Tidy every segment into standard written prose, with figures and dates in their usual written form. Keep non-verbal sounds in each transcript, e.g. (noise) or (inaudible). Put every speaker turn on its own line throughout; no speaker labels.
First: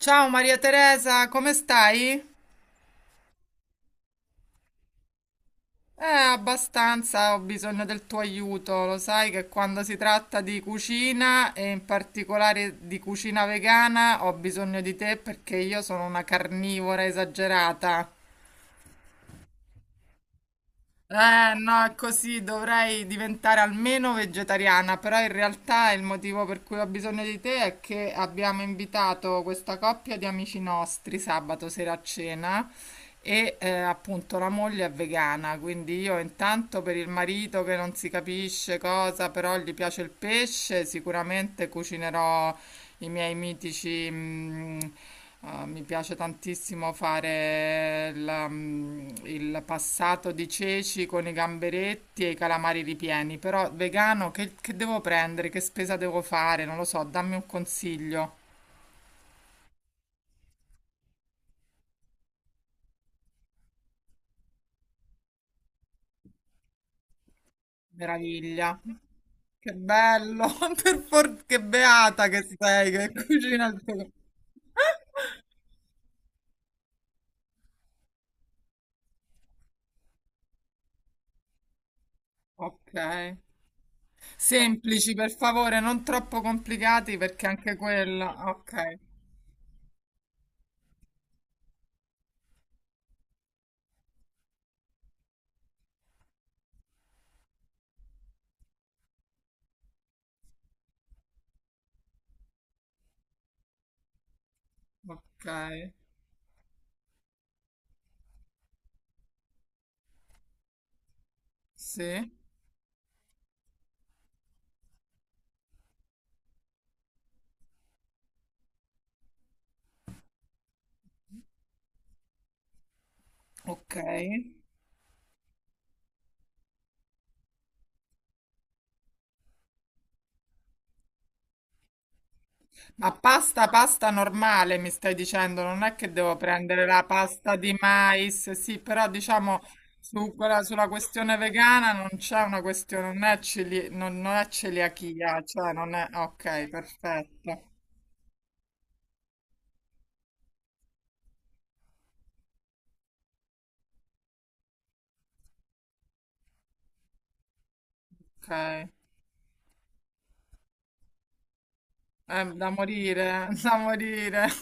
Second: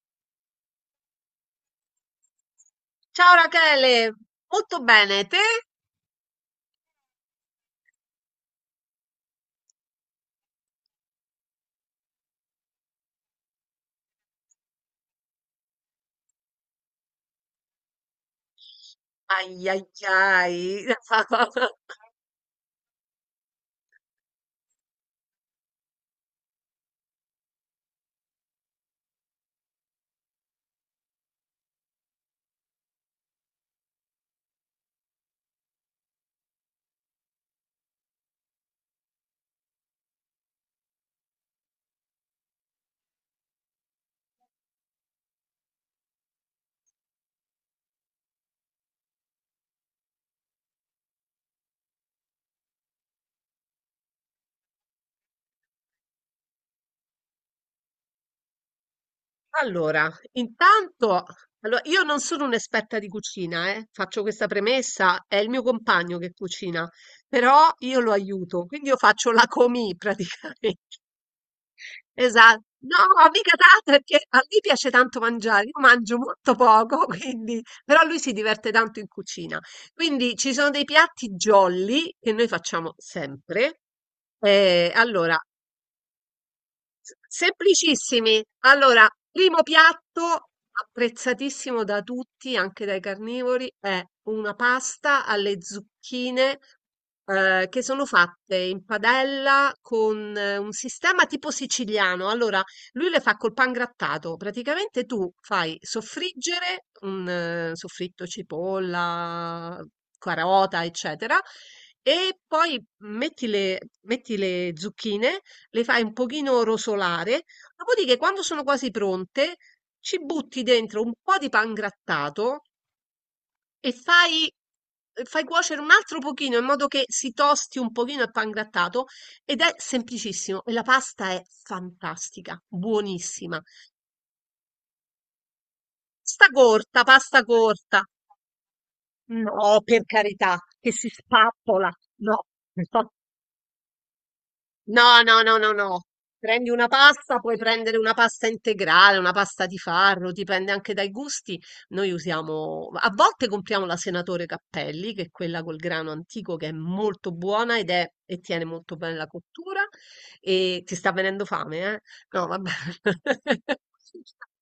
Ciao Maria Teresa, come stai?
Ciao Rachele, molto bene, te?
Abbastanza, ho bisogno del tuo aiuto. Lo sai che quando si tratta di cucina e in particolare di cucina vegana, ho bisogno di te perché io sono una carnivora esagerata.
Ai ai ai.
Eh no, è
(laughs)
così, dovrei diventare almeno vegetariana, però in realtà il motivo per cui ho bisogno di te è che abbiamo invitato questa coppia di amici nostri sabato sera a cena. Appunto la moglie è vegana, quindi io intanto per il marito che non si capisce cosa, però gli piace il pesce, sicuramente cucinerò i miei mitici. Mi piace tantissimo fare la, il passato di ceci con i gamberetti e i calamari ripieni, però vegano che devo prendere? Che spesa devo fare? Non lo so, dammi un consiglio.
Allora, intanto, allora, io non sono un'esperta di cucina, faccio questa premessa, è il mio compagno che cucina, però io lo aiuto,
Meraviglia.
quindi io faccio la
Che
comì
bello,
praticamente.
(laughs) che beata che
Esatto.
sei,
No,
che
mica
cucina il
tanto
tuo...
perché a lui
(laughs)
piace tanto mangiare, io mangio molto poco, (laughs) quindi, però lui si diverte tanto in cucina. Quindi ci sono dei piatti jolly che noi
Ok.
facciamo sempre.
Semplici, per
Allora,
favore, non troppo
S
complicati perché anche
semplicissimi.
quella... Ok,
Allora, primo piatto apprezzatissimo da tutti, anche dai carnivori, è una pasta alle zucchine che sono fatte in padella con un sistema tipo siciliano. Allora, lui le fa col pan grattato. Praticamente tu
ok,
fai soffriggere un soffritto cipolla, carota, eccetera,
sì,
e poi metti le zucchine, le fai un pochino rosolare, dopodiché quando sono quasi pronte ci butti dentro un po' di pan grattato e
ok.
fai cuocere un altro pochino in modo che si tosti un pochino il pan grattato, ed è semplicissimo e la pasta è fantastica,
Ma
buonissima.
pasta, pasta normale mi stai dicendo, non è che devo
Sta
prendere
corta,
la
pasta
pasta di
corta.
mais, sì, però diciamo
No, per carità,
sulla
che si
questione
spappola.
vegana non c'è
No,
una
no,
questione, non è
No,
celiachia,
no, no,
cioè
no,
non
no.
è... Ok,
Prendi una pasta, puoi
perfetto,
prendere una pasta integrale, una pasta di farro, dipende anche dai gusti. Noi usiamo, a volte compriamo la Senatore Cappelli, che è quella col grano antico che è molto buona ed è, e tiene
ok.
molto bene la cottura. E ti sta venendo fame, eh?
È
No,
da
vabbè.
morire, (laughs) da morire. (laughs)
(laughs)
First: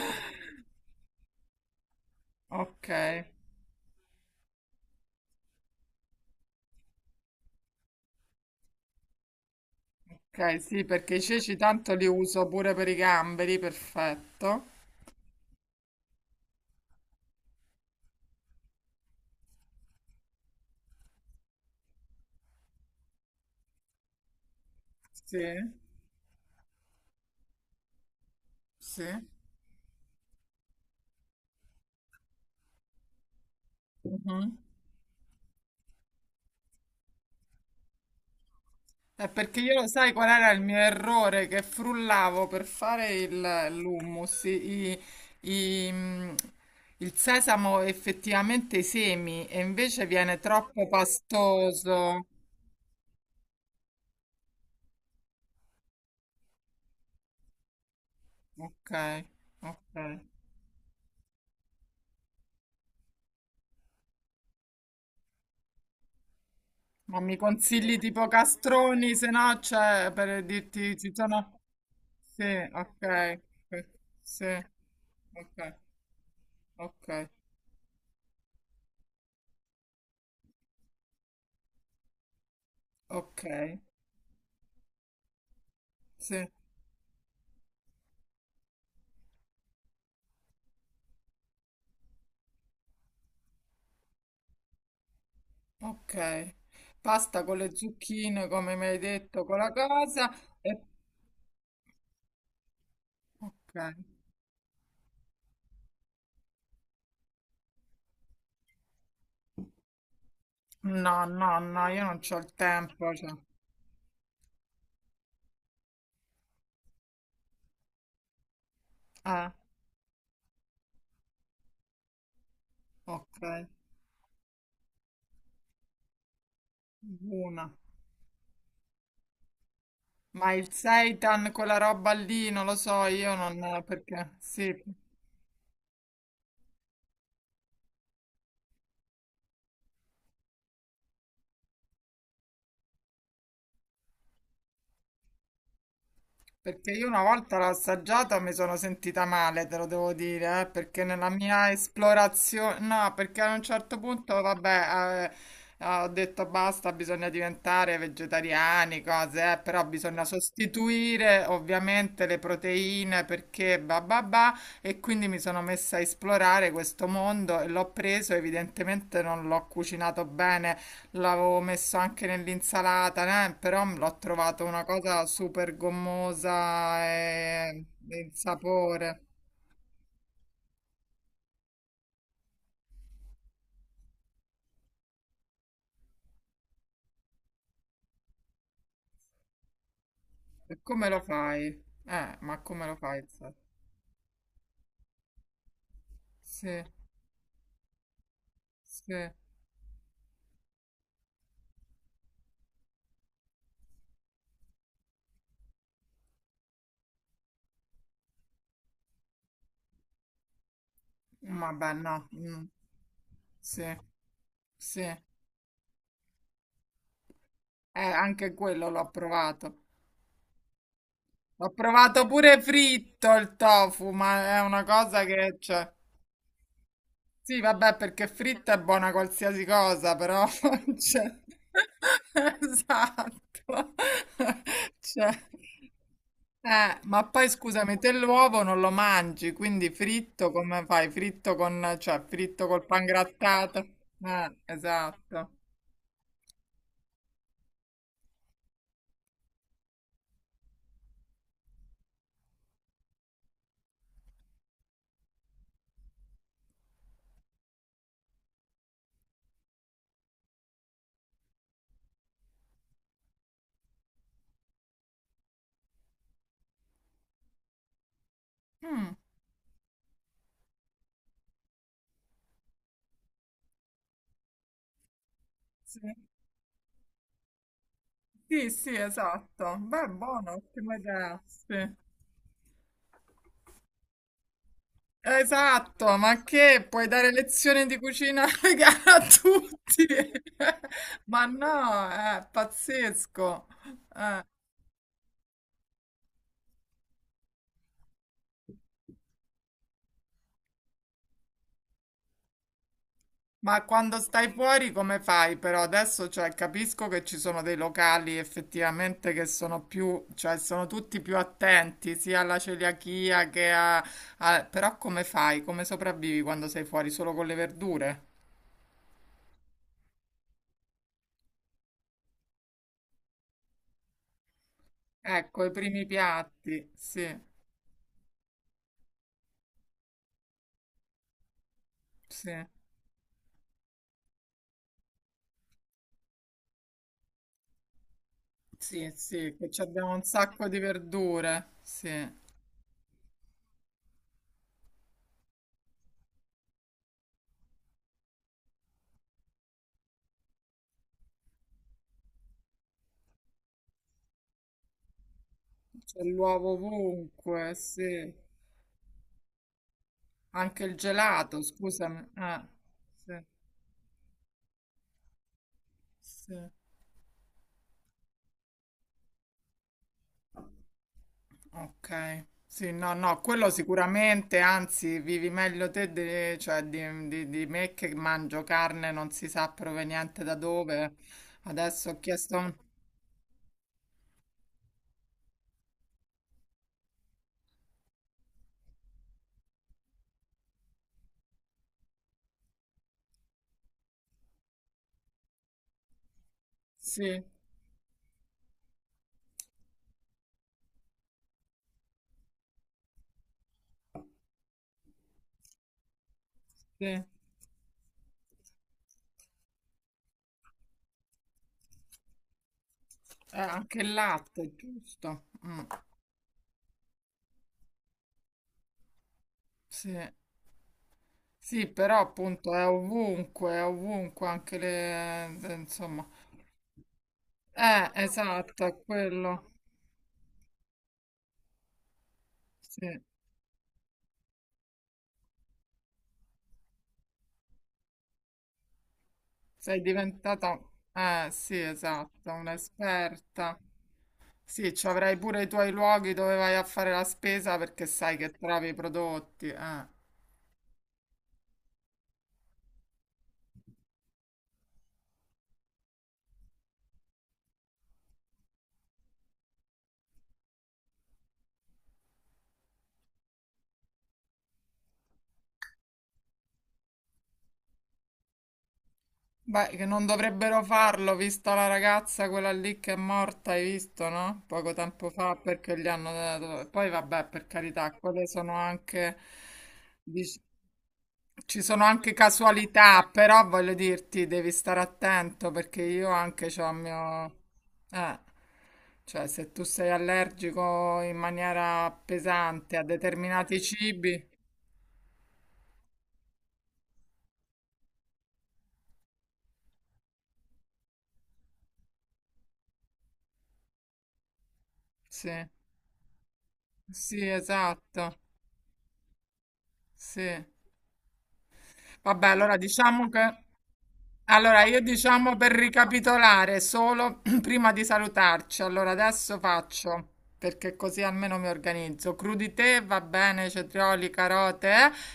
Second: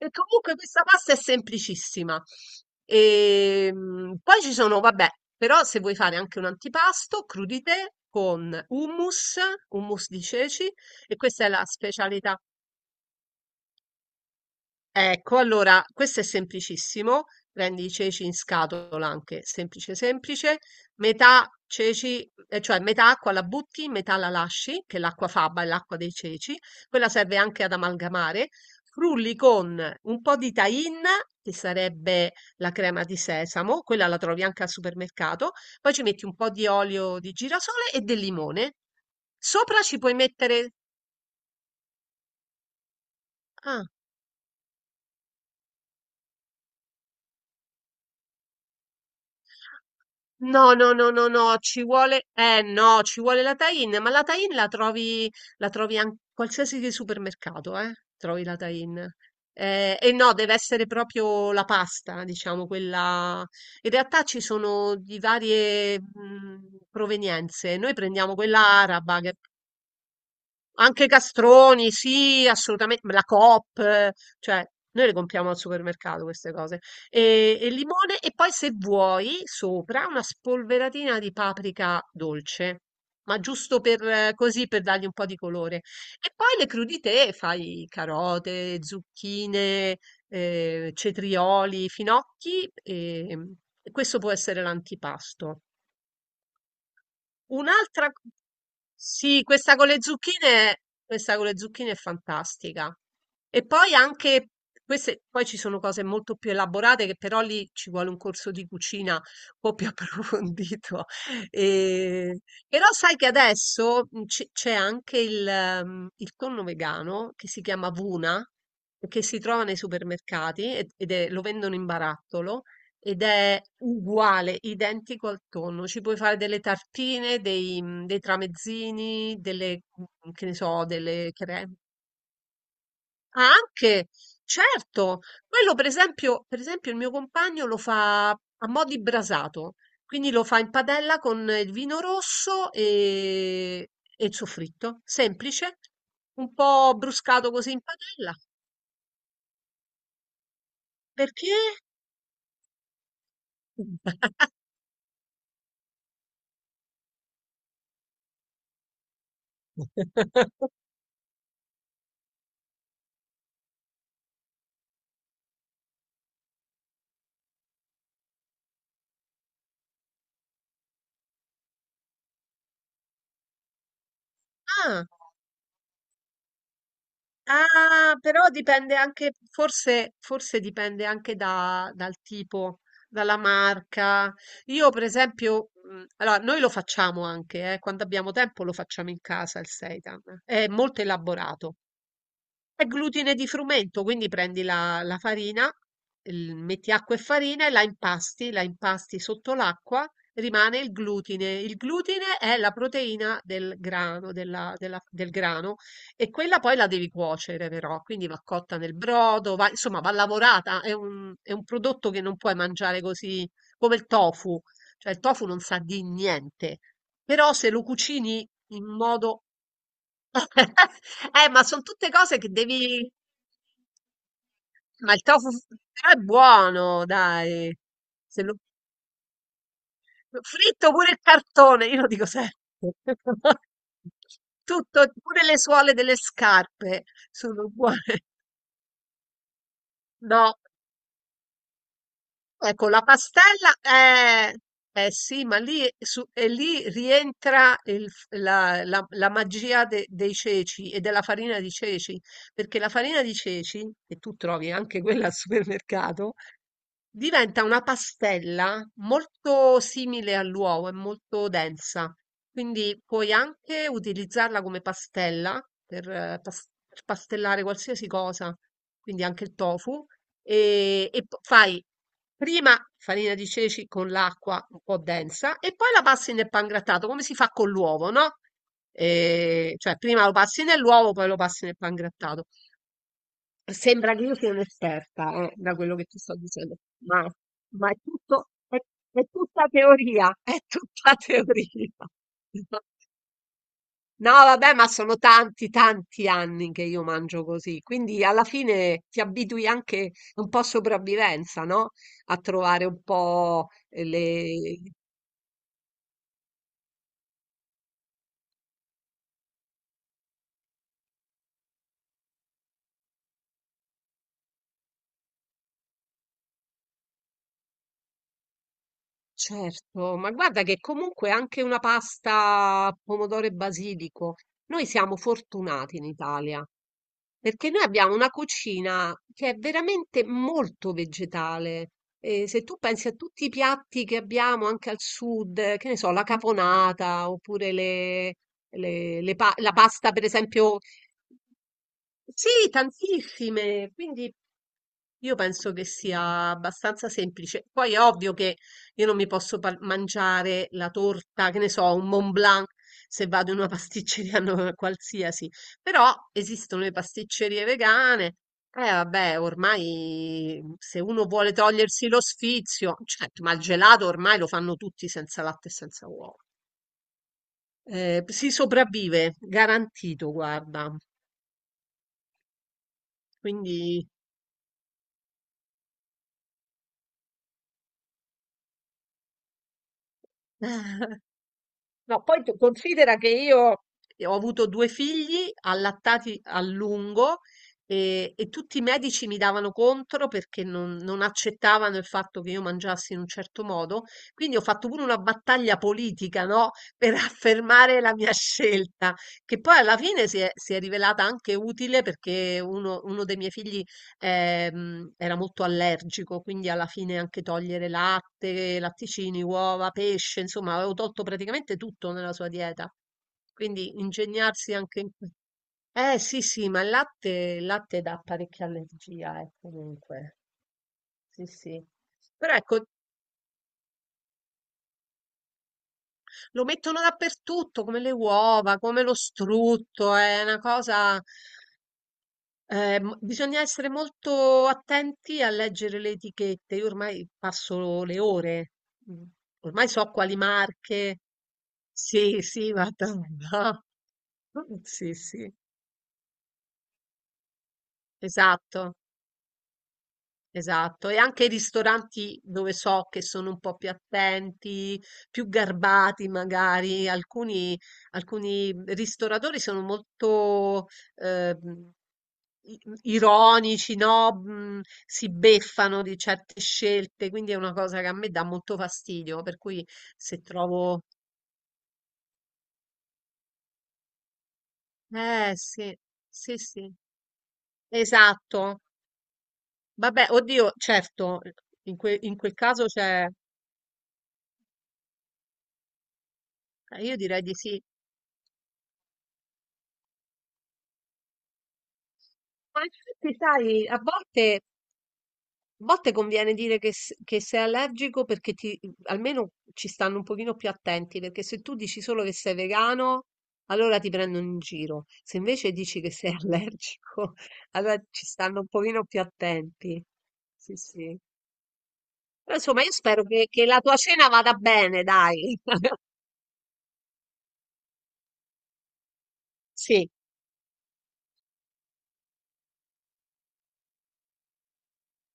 E comunque questa pasta è semplicissima.
Ok,
E, poi ci sono, vabbè, però se vuoi fare anche un antipasto, crudité con hummus, hummus di
ok,
ceci,
sì, perché
e
i
questa è
ceci
la
tanto li
specialità.
uso pure per i gamberi, perfetto.
Ecco, allora questo è semplicissimo. Prendi i ceci in scatola anche, semplice semplice, metà ceci, cioè metà acqua la butti, metà la lasci, che l'acqua
Sì,
faba è l'acqua dei ceci, quella serve anche ad amalgamare.
sì.
Frulli con un po' di tahine, che sarebbe la crema di sesamo, quella la trovi
Mhm.
anche al supermercato, poi ci metti un po' di olio di girasole e del limone.
È perché io
Sopra
lo
ci
sai
puoi
qual era il
mettere...
mio errore? Che frullavo per
Ah.
l'hummus, i- mm, il sesamo effettivamente i semi e invece viene
No,
troppo
no, no, no, no, ci vuole,
pastoso.
no, ci vuole la tie-in, ma la trovi an- qualsiasi di supermercato, trovi la
Ok,
tie-in. E
ok.
no, deve essere proprio la pasta, diciamo, quella... In realtà ci sono di varie
Ma mi
provenienze, noi
consigli tipo
prendiamo quella
castroni,
araba,
se
che
no, cioè, per dirti,
anche
ci sono...
castroni,
Sì,
sì, assolutamen la
ok,
Coop,
ok, sì,
cioè noi le compriamo al
ok,
supermercato queste cose.
ok,
E limone e poi se vuoi sopra una spolveratina di paprika dolce, ma
ok,
giusto per così per dargli un po' di colore. E
sì.
poi le crudité, fai carote, zucchine, cetrioli, finocchi e questo può essere l'antipasto.
Ok, pasta con le
Un'altra, co-
zucchine, come mi hai
sì,
detto, con la cosa. E...
questa con le zucchine è fantastica. E
Ok.
poi anche queste, poi ci sono cose molto più elaborate che però lì ci vuole un corso di cucina un po' più (laughs) approfondito.
No, no, no, io non c'ho
E-
il
però
tempo.
sai che
Cioè.
adesso c'è anche il tonno vegano che si chiama Vuna, che si
Eh,
trova nei supermercati ed è- lo vendono in barattolo. Ed
ok,
è uguale, identico al tonno. Ci puoi fare delle tartine,
una.
dei tramezzini, che
Ma
ne
il
so, delle
seitan,
creme.
quella roba lì, non lo so, io
Ah,
non...
anche,
perché... Sì.
certo, quello per esempio il mio compagno lo fa a mo' di brasato, quindi lo fa in padella con il vino rosso e il soffritto, semplice, un
Perché
po'
io una
bruscato
volta l'ho
così in padella.
assaggiata mi sono sentita male, te lo devo dire, perché nella
Perché?
mia esplorazione, no, perché a un certo punto,
(laughs)
vabbè, ho detto basta, bisogna diventare vegetariani, cose, però bisogna sostituire ovviamente le proteine perché bah bah bah, e quindi mi sono messa a esplorare questo mondo e l'ho preso, evidentemente non l'ho cucinato bene. L'avevo messo anche nell'insalata, però l'ho trovato una
Ah.
cosa super gommosa e
Ah,
il
però dipende
sapore.
anche, forse, forse dipende anche da- dal tipo, dalla marca. Io, per esempio, allora, noi lo facciamo anche, quando abbiamo tempo lo facciamo in casa il seitan. È
E
molto
come lo fai?
elaborato.
Ma come
È
lo fai?
glutine di frumento, quindi prendi la farina, il-
Sì,
metti acqua e farina e la impasti
sì.
sotto l'acqua, rimane il glutine. Il glutine è la proteina del grano, del grano e quella poi la devi cuocere però, quindi va cotta nel brodo, va- insomma va lavorata, è è un
Vabbè,
prodotto che
no.
non puoi mangiare così
Sì,
come il tofu,
sì.
cioè il tofu non sa di niente, però se lo cucini
Anche
in
quello l'ho
modo...
provato.
(laughs) Ma
L'ho
sono tutte
provato
cose che
pure
devi...
fritto il tofu, ma è una
Ma il
cosa
tofu
che
f-
c'è.
però è buono,
Sì,
dai.
vabbè, perché
Se lo-
fritta è buona qualsiasi cosa, però...
Fritto
(laughs)
pure il
cioè,
cartone, io lo dico sempre.
(laughs) esatto.
(laughs)
(laughs)
Tutto,
Cioè,
pure le suole delle scarpe
ma poi
sono
scusami, te
buone.
l'uovo non lo mangi, quindi fritto
No,
come fai? Fritto con... cioè, fritto col
ecco, la pastella
pangrattato?
è... Eh sì,
Esatto.
ma lì, lì rientra il f- la, la- la magia dei ceci e della farina di ceci, perché la farina di ceci, che tu trovi anche quella al supermercato, diventa una pastella molto simile all'uovo, è molto densa, quindi puoi anche utilizzarla come pastella per, per pastellare qualsiasi cosa,
Mm,
quindi anche il tofu, e, fai prima farina di ceci con l'acqua un po' densa e poi
sì.
la passi nel pangrattato, come si fa con l'uovo, no?
Sì, sì, esatto.
Cioè
Beh,
prima lo
buono,
passi
ottima
nell'uovo, poi lo
idea.
passi nel
Sì.
pangrattato. Sembra che io sia un'esperta, da quello che
Esatto,
ti sto
ma
dicendo,
che puoi dare
ma
lezioni
ma
di cucina (laughs) vegana a
è tutta
tutti?
teoria, è
(laughs)
tutta (laughs)
Ma no,
teoria.
è pazzesco.
No, vabbè, ma sono tanti, tanti anni che io mangio così, quindi alla fine ti abitui anche un po' a sopravvivenza, no? A trovare un po'
Ma quando stai
le...
fuori come fai però? Adesso cioè, capisco che ci sono dei locali effettivamente che sono più, cioè sono tutti più attenti sia alla celiachia che a... Però come fai? Come sopravvivi quando sei fuori solo con le verdure?
Certo, ma guarda che comunque anche una pasta pomodoro e basilico, noi siamo
Ecco, i
fortunati in
primi
Italia.
piatti, sì,
Perché noi abbiamo una cucina che è veramente molto vegetale. E
sì.
se tu pensi a tutti i piatti che abbiamo anche al sud, che ne so, la caponata oppure
Sì, sì, che
la
ci
pasta,
abbiamo
per
un sacco
esempio,
di verdure, sì. C'è
sì, tantissime. Quindi io penso che sia abbastanza semplice. Poi è ovvio che io non mi posso par- mangiare la torta, che ne so, un Mont Blanc se vado in una pasticceria (laughs) no- qualsiasi, però
l'uovo
esistono le pasticcerie
ovunque, sì.
vegane. Eh vabbè, ormai mhmm,
Anche il
se uno vuole
gelato,
togliersi lo
scusami. Ah,
sfizio,
sì,
certo, ma il gelato ormai lo fanno tutti senza latte e senza uova.
sì.
Si sopravvive, garantito, guarda.
Ok. Sì, no, no, quello
Quindi
sicuramente, anzi, vivi meglio te di, cioè, di me che mangio carne non si sa proveniente da dove.
(laughs)
Adesso ho
no, poi tu
chiesto...
considera che io ho avuto due figli allattati a lungo e tutti i medici mi davano contro perché non accettavano il fatto che io mangiassi in un certo modo. Quindi ho fatto pure una battaglia politica, no? (laughs) Per
Sì,
affermare la mia scelta, che poi alla fine si è rivelata anche utile perché uno dei miei figli era molto allergico, quindi alla
sì.
fine anche togliere latte, latticini, uova, pesce, insomma, avevo tolto praticamente tutto nella sua dieta.
Anche
Quindi
il
ingegnarsi
latte,
anche in questo.
giusto?
Eh sì, sì, ma il latte dà parecchia allergia,
Sì.
comunque. Sì, sì.
Sì, però
Però
appunto
ecco,
è ovunque anche le... insomma.
lo mettono dappertutto, come le uova,
Esatto, è
come lo
quello.
strutto, è una cosa.
Sì,
Bisogna essere molto attenti a leggere le etichette. Io ormai passo le ore. Mm. Ormai
sei
so quali
diventata...
marche.
Eh sì,
Sì,
esatto,
sì, guarda,
un'esperta.
no. (laughs)
Sì, ci
Sì,
avrai
sì,
pure i tuoi luoghi dove vai a fare la spesa perché sai che trovi i
esatto.
prodotti.
Esatto, e anche i ristoranti dove so che sono un po' più attenti, più garbati magari, alcuni, alcuni ristoratori sono molto eh, i- ironici, no? Si beffano di certe scelte, quindi è una cosa che a me dà molto fastidio, per cui
Beh, che non
se
dovrebbero
trovo...
farlo, vista la ragazza quella lì che è morta, hai visto, no? Poco tempo
Eh
fa
sì,
perché gli hanno
sì,
dato...
sì,
Poi vabbè, per carità, quelle sono
esatto.
anche...
Vabbè,
dic-
oddio, certo,
Ci sono anche
in quel caso
casualità,
c'è...
però voglio dirti, devi stare attento perché io anche c'ho il
io direi di
mio...
sì.
Eh, cioè se tu sei allergico in maniera
Ma
pesante a
infatti,
determinati
sai,
cibi,
a volte conviene dire che, s- che sei allergico perché ti, almeno ci stanno un pochino più attenti, perché se tu dici solo che sei vegano, allora ti prendono in giro. Se
sì,
invece dici che sei (laughs) allergico,
sì,
allora ci
esatto,
stanno un pochino più attenti.
sì.
Sì, sì.
Vabbè,
Però,
allora
insomma, io spero
diciamo che...
che la tua cena vada
Allora, io
bene,
diciamo
dai.
per
(laughs)
ricapitolare solo (clears throat) prima di salutarci, allora adesso
Sì,
faccio perché così almeno mi organizzo. Crudité va bene, cetrioli, carote,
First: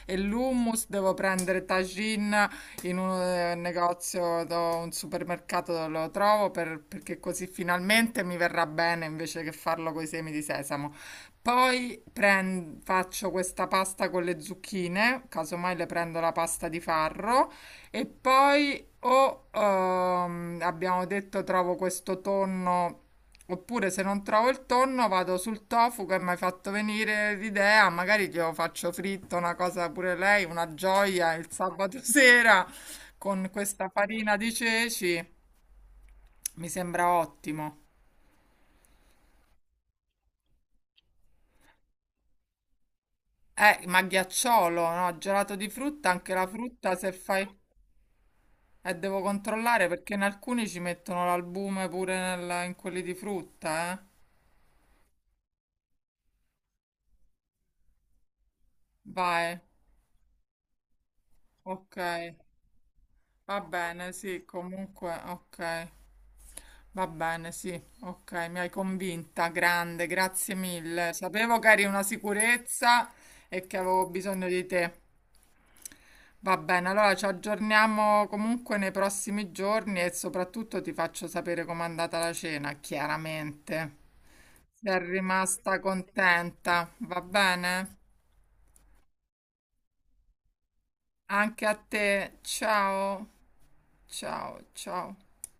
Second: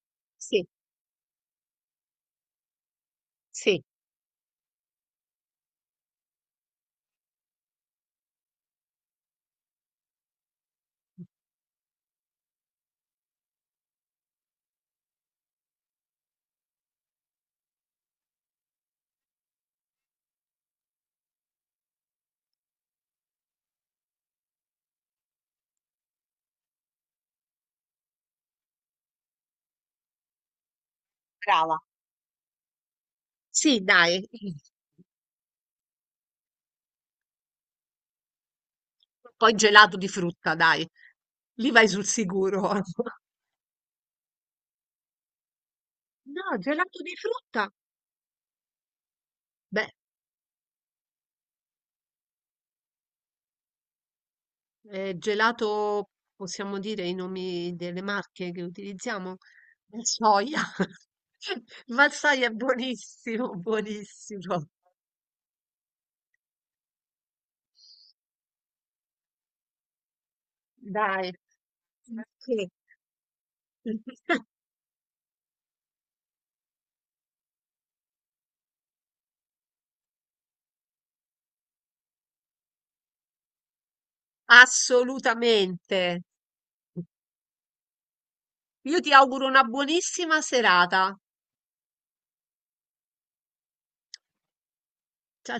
e
sì,
l'hummus devo prendere tagine in un
sì,
negozio, un supermercato dove lo trovo perché così finalmente mi verrà bene invece che farlo con i semi di sesamo. Poi faccio questa pasta con le zucchine, casomai le prendo la pasta di farro e poi o abbiamo detto trovo questo tonno, oppure se non trovo il tonno vado sul tofu che mi hai fatto venire l'idea, magari glielo faccio fritto, una cosa pure lei, una gioia il
brava.
sabato (laughs) sera con
Sì,
questa
dai.
farina di ceci, mi sembra ottimo.
Poi gelato di frutta, dai. Lì vai sul sicuro. (laughs)
Ma ghiacciolo, no? Gelato di frutta, anche la
No,
frutta
gelato
se
di
fai...
frutta.
Devo controllare
Beh,
perché in alcuni ci mettono l'albume pure in quelli di frutta, eh.
gelato, possiamo dire i nomi delle marche che utilizziamo?
Vai.
Valsoia. (laughs)
Ok,
Valsoia è buonissimo,
va bene, sì,
buonissimo.
comunque, ok, va bene, sì, ok, mi hai convinta, grande, grazie mille.
Dai.
Sapevo che eri una
Sì.
sicurezza e che avevo bisogno di
(laughs)
te. Va bene, allora ci aggiorniamo comunque nei prossimi giorni e soprattutto ti faccio sapere com'è andata la cena, chiaramente. Sei rimasta
Assolutamente.
contenta, va bene?
Io ti auguro una buonissima serata.
Anche a te, ciao, ciao, ciao.
Ciao.